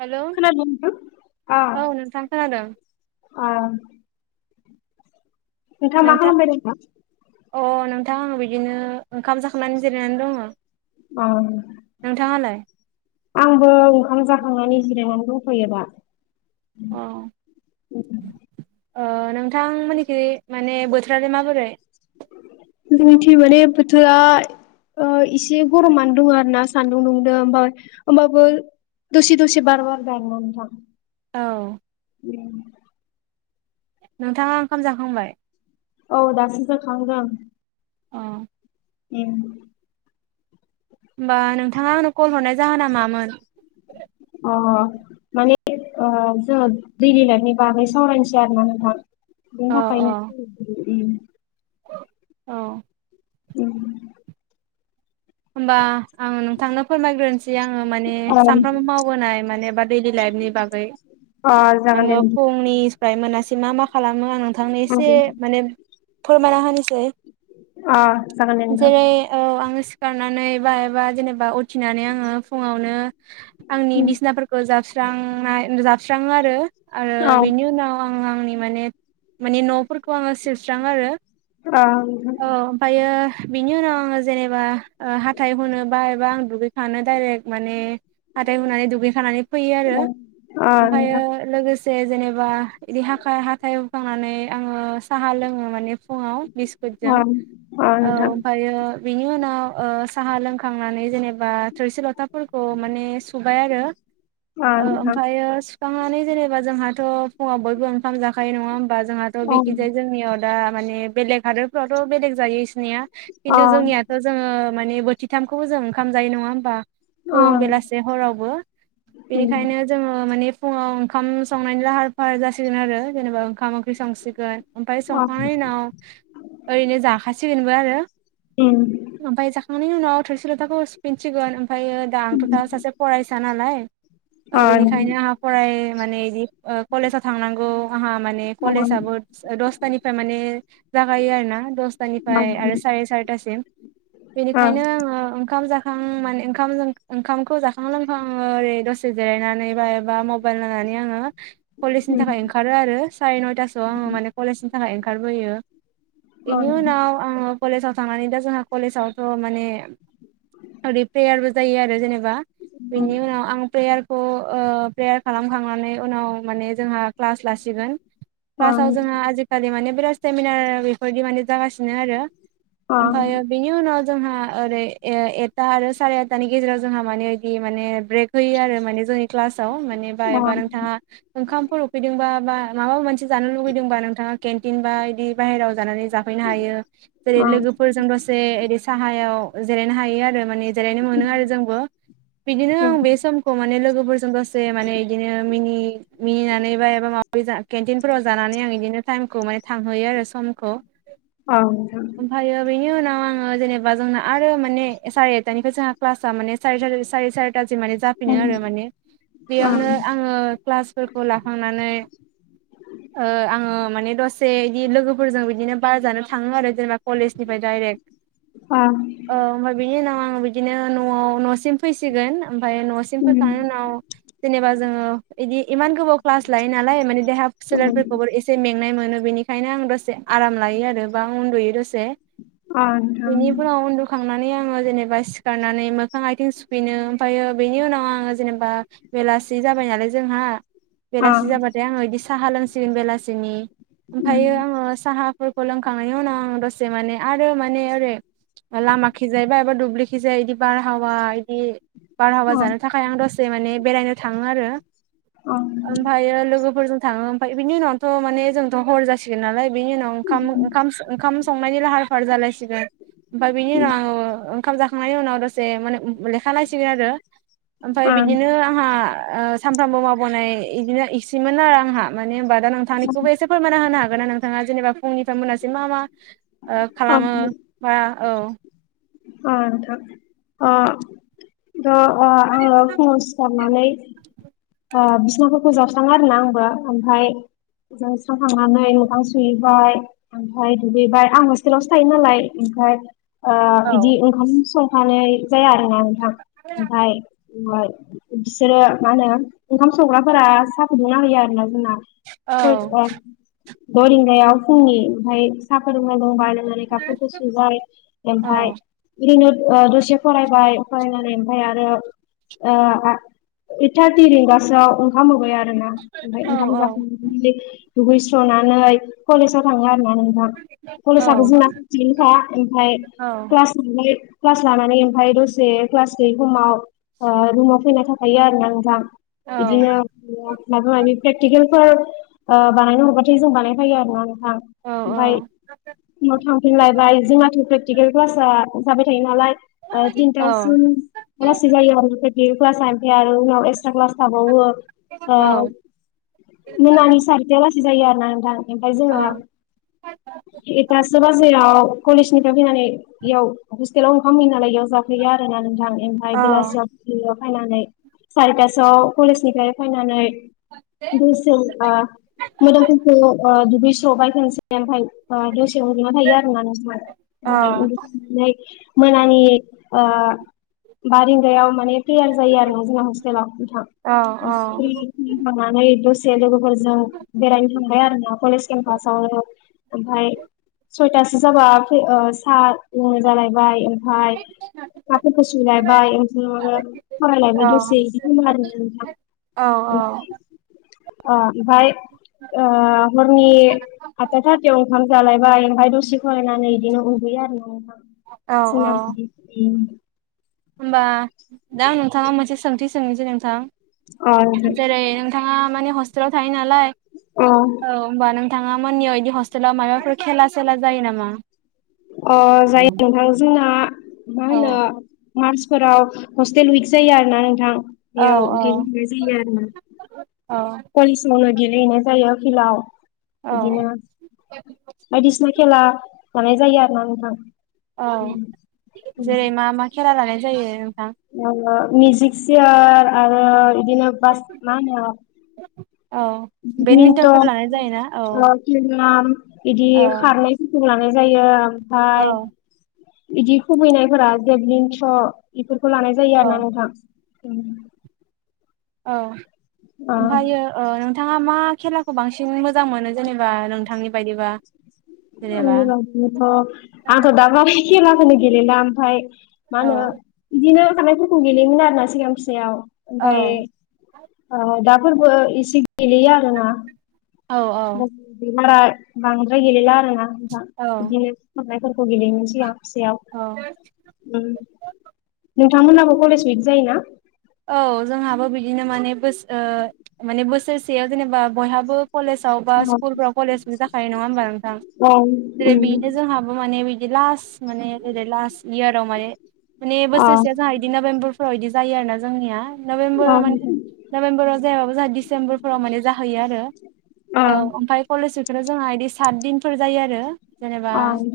Hello खोनादोना नोंथां? अ औ नोंथां खोनादों अ नोंथाङा मा नोंथां खालामबाय दं दा । अ नोंथां बिदिनो ओंखाम जाखांनानै जिरायनानै दङ अ नोंथाङालाय? आंबो ओंखाम जाखांनानै जिरायनानै दंथ'यो दा । ओ नोंथांमोननिखि माने बोथोरालाय माबोरै? जोंनिथि माने बोथोरा ओ इसे गरमानो दङ आरो ना सान्दुं दुंदो ओमफाय ओमबाबो दसे दसे बार बारदो आरो ना नोंथां । औ उम नोंथाङा ओंखाम जाखांबाय? औ दासो जाखांदों । अ उम ओमबा नोंथाङा आंनो कल हरनाय जाहोना मामोन? अ माने ओ जोङो दैलि लाइफनि बागै सावरायनोसै आरो ना नोंथां । बेनि अ थाखाय नो औ उम होमबा आं नोंथांनो फोरमायग्रोनोसै आङो माने ओ सानफ्रामबो मावबोनाय माने बा दैलि लाइफनि बागै ओ आङो जागोन दे फुंनिफ्राय मोनासै मा मा खालामो आं नोंथांनो एसे नोंथां। माने फोरमायना होनोसै अ जागोन दे जेरै औ आङो गारनानै बाहबा जेनेबा उथिनानै आङो फुङावनो आंनि बिसिनाफोरखौ जाबस स्रांनाय जाबस्राङो आरो आरो नोंथां बेनि उनाव आं आंनि माने माने न'फोरखौ आङो सिबस्रांङो आरो ओमफ्रायो बिनि उनाव आङो जेनेबा हाथाइ हुनो बा एबा आं दुगैखानो डाइरेक्ट माने हाथाय हुनानै दुगैखानानै फैयो आरो ओमफ्रायो लोगोसे जेनेबा बिदि हा हाथाय होखांनानै आङो साहा लोङो माने फुङाव औ नोंथां बिस्कुटजों औ अ औ नोंथां ओमफ्रायो बिनि उनाव साहा लोंखांनानै जेनेबा थोरसि लथाफोरखौ माने सुबाय आरो अ ओ नोंथां अ ओमफ्रायो सुखांनानै जेनेबा जोंहा थ' फुङाव बयबो ओंखाम जाखायो नङा होमबा जोंहाथ' नोंथां औ बिखिजाय जोंनियाव दा माने बेलेग हादोरफ्रावथ' बेलेग जायो इसिनिया अ खिन्थु जोंनियाथ' जोङो माने बोथिथामखौबो जों ओंखाम जायो नङा होनोमबा अ फुं बेलासे हरावबो उम बेनिखायनो जोङो माने फुङाव ओंखाम संनायनि लाहार फाहार जासिगोन आरो जेनेबा ओंखाम ओंख्रि संसिगोन ओमफ्राय अ संखांनायनि उनाव ओरैनो जाखासिगोनबो आरो उम ननि उनाव थोरसि ल'थाखौ सुफिनसिगोन ओमफ्रायायो दा आंथ'था सासे फरायसा नालाय अ ओ बेनिखायनो आंहा फराय माने इदि ओ कलेजाव थांनांगौ आंहा माने उम कलेजाबबो दसथानिफ्राय माने जागायो आरो ना आं अ उम अ नोंथां दफ्राय उम आरो साराय सारिथासिम अ बेखायनो आङो ओखाम जाखां माने ओंखाम ओंखामखौ जाखां लोंखां ओरै दसे जिरायनानै बा एबा मबाइल नायनानै आङो कलेजनि थाखाय ओंखारो आरो साराय नयथासोआव आङो माने कलेजनि थाखाय ओंखारबोयो बेनि उनाव आङो कलेजाव थांनानै दा जोंहा कलेजावथ' माने ओरै प्रेयारबो जायो आरो जेनेबा बिनि उनाव आं प्रेयार खौ ओ प्रेयार खालामखांनानै उनाव माने जोंहा क्लास लासिगोन क्लासाव जोंहा आजिखालि माने बिराद सेमिनार बेफोरदि माने जागासि सिनो आरो ओमफायो बेनि उनाव जोंहा ओरै ए एथा आरो साराय एथानि गेजेराव जोंहा माने इदि माने ब्रेक होयो आरो माने जोंनि क्लासाव माने बा एबा नोंथाङा ओंखामफोर उखैदोंबा बा माबा मोनसे जानो लुुबैदोंबा नोंथाङा केन्टिन बा इदि बाहेराव जानानै जाफैनो हायो जेरै लोगोफोरजों दसे इदि साहायाव जिरायनो हायो आरो माने जिरायनो मोनो आरो जोंबो बिदिनो आं बे समखौ माने लोगोफोरजों दसे माने बिदिनो मिनि मिनिनानैबा एबा माबा बि जा केन्टिनफोराव जानानै आं इदिनो थाइमखौ माने थांहोयो आरो समखौ आमफायो बेनि उनाव आङो जेनेब बा जोंना आरो माने सारे एथानिफ्राय जोंहा ख्लासा माने [unintelligible] थां सिम माने जाफिनो आरो माने बेयावनो आङो क्लासफोरखौ लाखांनानै ओ आङो माने दसे बिदि लोगोफोरजों बिदिनो बार जानो थाङो आरो जेनेबा कलेजनिफ्राय डाइरेक्ट औ ओमफाय बेनि उनाव आं बिदिनो न'आव न'सिम फैसिगोन ओमफाय न'सिम फोखांनायनि उम उनाव जेनेबा जोङो इदि इमान गोबाव क्लास लायो नालाय माने देहा उम सोलेरफोरखौबो एसे मेंनाय मोनो बेनि खायनो आं दसे आराम लायो आरो बा आं उन्दुयो दसे अ नोंथां बिनिफ्रायाव उन्दुखांना मानि आंङो जेनेबा सिखारनानै मोखां आइथिं सुफिनो ओमफायो बिनि उनाव आंङो जेनेबा बेलासि जाबाय नालाय जोंहा अ बेलासि जाबाथाय आङो बिदि साहा लोंसिगोन बेलासिनि उम ओमफायो आङो साहाफोरखौ लोंखांनायनि उनाव आं दसे माने आरो माने ओरै लामाखि जाय बा एबा दुबलिखिजाय बिदि बार हावा इदि बारहावा अ जानो थाखाय आं दसे माने बेरायनो थाङो आरो अ ओमफायो लोगोफोरजों थाङो ओमफाय बिनि उनावथ' माने जोंथ' हर जासिगोन नालाय बिनि उनाव ओंखाम ओंखाम संनायनि लाहार फाहार जा लायसिगोन ओमफाय बेनि उनाव आङो ओंखाम जाखांनायनि उनाव दसे माने लेखा नायसिगोन आरो ओमफाय अ बिदिनो आंहा ओ सानफ्रामबो मावबोनाय इदिनो मोन आरो आंहा माने होनोमबा दा नोंथांखौबो एसे फोरमान होनो हागोन ना नों थाङा जेनेबा फुंनिफ्राय मोनासिम मा मा ओ खालामो बा औ अ नोंथां ओ ओ अ आङो फुङाव सिखारनानै ओ बिसनाखौ फोजाबस्राङो आरोना आंबो ओमफाय जाबस्रांखांनानै मोखां सुहैबाय ओमफाय दुगैबाय आं हसतेलावसो थायो नालाय ओमफाय ओ औ बिदि ओंखाम संफानाय जाया आरो। आं नोंथां ओमफाय ओमफाय बिसोरो मा होनो ओंखाम संग्राफोरा साहा फुदुंना होैया आरोना जोंना। औ सय द रिंगायाव फुंनि ओमफाय साहा फोरबोलोंबाय । नानै कापफोरखौ सुबाय औ ओमफाय ओरैनो ओ दसे फरायबाय फरायनानै ओमफाय आरो ओ ओइत थारथि रिंगासोआव ओंखाम होबाय आ रोना औ ओंखाम जाखां दुगैस्रनानै कलेजाव थांला माना औ कलेजाबो जोंना खाथियानोखा ओमफाय क्लासावलाय क्लास लानानै ओमफाय दसे क्लास गैयै समाव रुमाव फैना थाफैयो आरोना नोंथां। बिदिनो मायबा मायबि प्रेक्टिकेलफोर ओ बानायनो हरबाथाय जों बानायफायो आरोना नोंथां औ ओमफाय उनाव थांफिनलायबाय जोंनााथ' प्रेकटिकेल क्लासा जाबाय थायो नालाय औ थिनथासिम आ लासै जायो आरो क्ला एक्स क्लास थाबावो। ओ औ मोनानि सारिथाया लासि जायो आरोना नोंथां। ओमफाय औ जोङो एथासो बाजियाव कलेजनिफ्राय फैनानै एयाव हस्टेलाव ओंखाम होयो नालाय एयाव थाफैयो आरोना नोंथां औ एनिफाय बेलासियाव फैनानै सारिता सोआव कलेजनिफ्राय फैनानै गोसोबा ओ मोदोमफोरखौ ओ दुगैस्रबाय खोनसेै ओमफाय दसे उन्दुना थायो आरोना नोंसोर औ ओमफाय उन्दुनाय मोनानि ओ बारिंगायाव माने ख्लियार जायो आरोना जोंना हस्टेलाव नोंथां औ दसे लोगोफोर जों बेरायनो थांबाय आरोना कलेज खेमफासाव ओमफाय सयथासो जाबा ओ साहा लोंनो जालायबाय ओमफाय काफफोरखौ सुलायबाय ओमफाय माबा फरायलायबाय दसे औ औ अ ओमफाय ओ हरनि आदता ओंखाम जालायबाय ओमफाय दसे फरायनानै इदिनो उन्दयो आरोना नोंथां। औ औ जोंना होमबा दा आं नोंथानाव मोनसे सोंथि सोंनोसै नोंथां? अ नोंथां जेरै नोंथाङा माने हस्टेलाव थायो नालाय अ औ होमबा नों नोंथांमोननियाव इदि हस्टेलाव मायबाफोर खेला सेेला जायो नामा? अ जायो नोंथां जोंना मा औ होनो मार्च फोराव हस्टेल उइक जायो आरो ना नोंथां औ बेयाव औ गेलेहनाय जायो आरो ना औ कलेजावनो गेलेहैनाय जायो खेलाव औ बिदिनो बायदिसिना खेला हरनाय जायो आरो ना नोंथां औ उम जेरै मा मा खलाा लानाय जायो नोंथां मिजिक सिया आरो बिदिनो बास औ बिथ' बेडमिन्टनफोर लानाय जायोना औ बिदि औ खारलायथ लनानै ओमफ्रायो ओमफाय औ इदि खुबैनायफा जेब्लिं स खौ लानाय जायो औ आरोोना नोंथां औ ओ ओमफ्रायो नोंथाङा मा खेलाखौ बांसिन मोजां मोनो जेनेबा नोंथांनि बायदिबा जेनेबा आंनिबाबोथ आंथ दामानि खेलाखौानो गेलला आफाय मा औ होनो बिदिनो खारनायफोरखौ गेलेयोमोन आरो ना सिगां फिसायाव औ ओमफाय ओ दाफोरबो एसे गेलेयो आरोना। औ [unintelligible] बांद्राय गेलेला आरोना नोंथां औ बिदिनो खारनायफोर औ [unintelligible] नोंथांमोनहाबो कलेज उइक जायोना? औ जोंहाबो बिदिनो माने बोस ओह माने बोसोरसेयाव जेनेबा बयहाबो कलेजाव बा स्कुलफ्राव कलेज उइक जाखायो नङा होमबा नोंथां औ जेरै उम बेनो जोंहाबो माने बिदि लास्ट माने ओरै लास्ट इयाराव माने, माने अ बोसोरसेया जोंहा इदि नभेम्बरफोराव इदि जायो आरोना जोंनिया अ नभेम्बराव माने नोंथां नभेम्बराव जायाबाबो जोंहा डिसेम्बरफोराव माने जाहैयो आरो। अ औ ओमफाय कलेज उइकफोराव जोंहा इदि सात दिनफोर जायो आरो। जेनेबा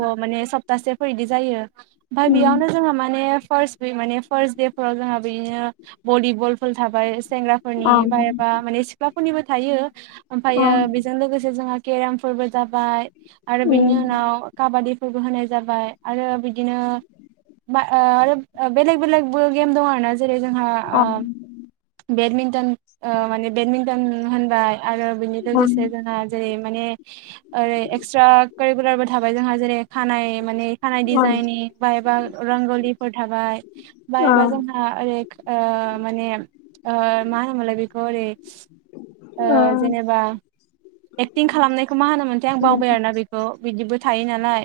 अ' माने सप्तासेफोर इदि जायो ओमफाय उम बेयावनो जोहा माने फार्स्ट माने फार्स्ट दे फोराव जोंहा बिदिनो भलिबलफोर थाबाय। अ सेंग्राफोरनि बा एबा माने सिख्लाफोरनिबो थायो अ ओमफ्रायो बेजों लोगोसे जोंहा केराम फोरबो जाबाय आरो बिनि उम उनाव काबादि फोरबो होनाय जाबाय आरो बिदिनो बा ओह आरो बेलेग बेलेगबो गेम दं आरोना जेरै जोंहा अ ओ बेडमिन्टन ओ माने बेडमिन्टन होनबाय आरो बिनि ओं लोगोसे जोंहा जेरै माने ओरै एक्सट्रा कारिकुलारबो थाबाय जोंहा जेरै खानाय माने खानाय डिजाइनिं बा एबा रंगलिफोर थाबाय बा ओं ओ एबा जोंहा ओरै ओ माने ओ मा होनो मोनलाय बेखौ ओरै ओह ओ जेनेबा एक्टिं खालामनायखौ मा होनोमोनथाय आं बावबाय आरोना बेखौ बिदि बो थायो नालाय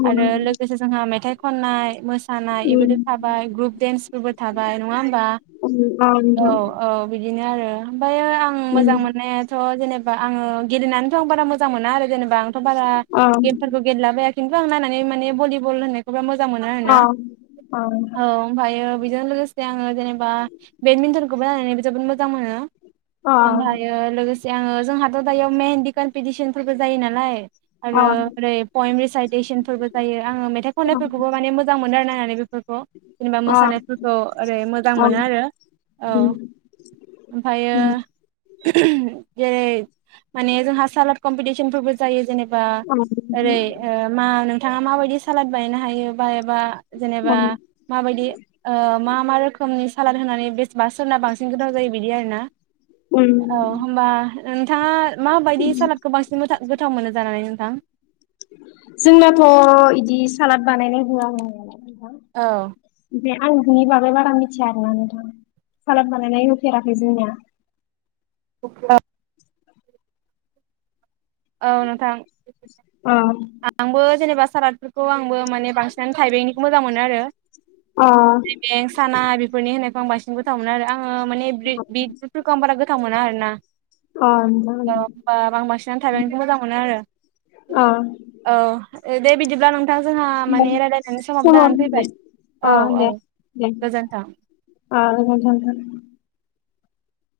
उम आरो लोगोसे जोंहा मेथाइ खननाय मोस सानाय एफोदो उम थाबाय ग्रुप डेन्सफोरबो थाबाय नङा होमबा? उम अ औ नोंथां औ बिदिनो। आरो ओमफायो आं उम मोजां मोननायाथ' जेनेबा आङो गेलेनानैथ' आं बारा मोजां मोना आरो जेने बा आंथ' बारा अ गेमफोरखौ गेलेलाबाया खिन्थु आं नायनानै माने भलिबल होननायखौ बिराद मोजां मोनो आरोना। अ अ औ ओमफायो बेजों लोगोस आङो जेनेबा बेडमिन्टनखौबो नायनानै जोबोद मोजां मोनो अ आमफायो लोगोस से आङो जोंहाथ' दायो मेहन्दि कम्पिटिसन फोरबो जायो नालाय। अ आरो ओरै पयेम रिसाइटेसनफोरबो जायो आङो मेथाइ खननायफोरखौबो माने मोजां मोनो आरो नायनानै बे खौ जेनेबा अ मोसानायफोरखौ ओरै मोजां अ मोनो उम आरो औ। ओमफायो उम जेरै माने जोंहा सालाद कम्पिटिसन फोरबो जायो जेनेबा ओरै अ ओ मा नों थाङा माबायदि सालाद बानायनो हायो बा एबा जेनेबा उम माबायदि ओह मा मा रोखोमनि सालाद होनानै बेसबा सोरना बांसिन गोथाव जायो बिदि आरोना। औ उम होमबा नोंथाङा माबायदि सालादखौ बांसिन मोजा गोथाव मोनो जानानै नोंथां? जोंनाथ' इदि सालाद बानायनाय होआ [unintelligible] औ। बे आं बेनि बागै बारा मिथिया आरोना नोंथिं। सालाद बानायनाय नुफेराखै जोंना। औ औ नोंथां अ आंबो जेनेबा सालादफोरखौ आंबो माने बांसिनानो थाइबेंनिखौ मोजां मोनो आरो। अ थाइबें साना बेफोरनि होननायखौ आं बांसिन गोथाव मोनो आरो। ओ माने ब्रिद बिटफोरखौ आं बारा गोथाव मोना आरो ना। अ औ नोंथां होमबा आं बांसिनानो थाइबेंखौ मोजां मोनो आरो। अ औ दे बिदिब्ला नोंथां जोंहा माने रायलायनानै समाबो दानानै फैबाय अ औ औ। दे दे गोजोन्थों। [unintelligible]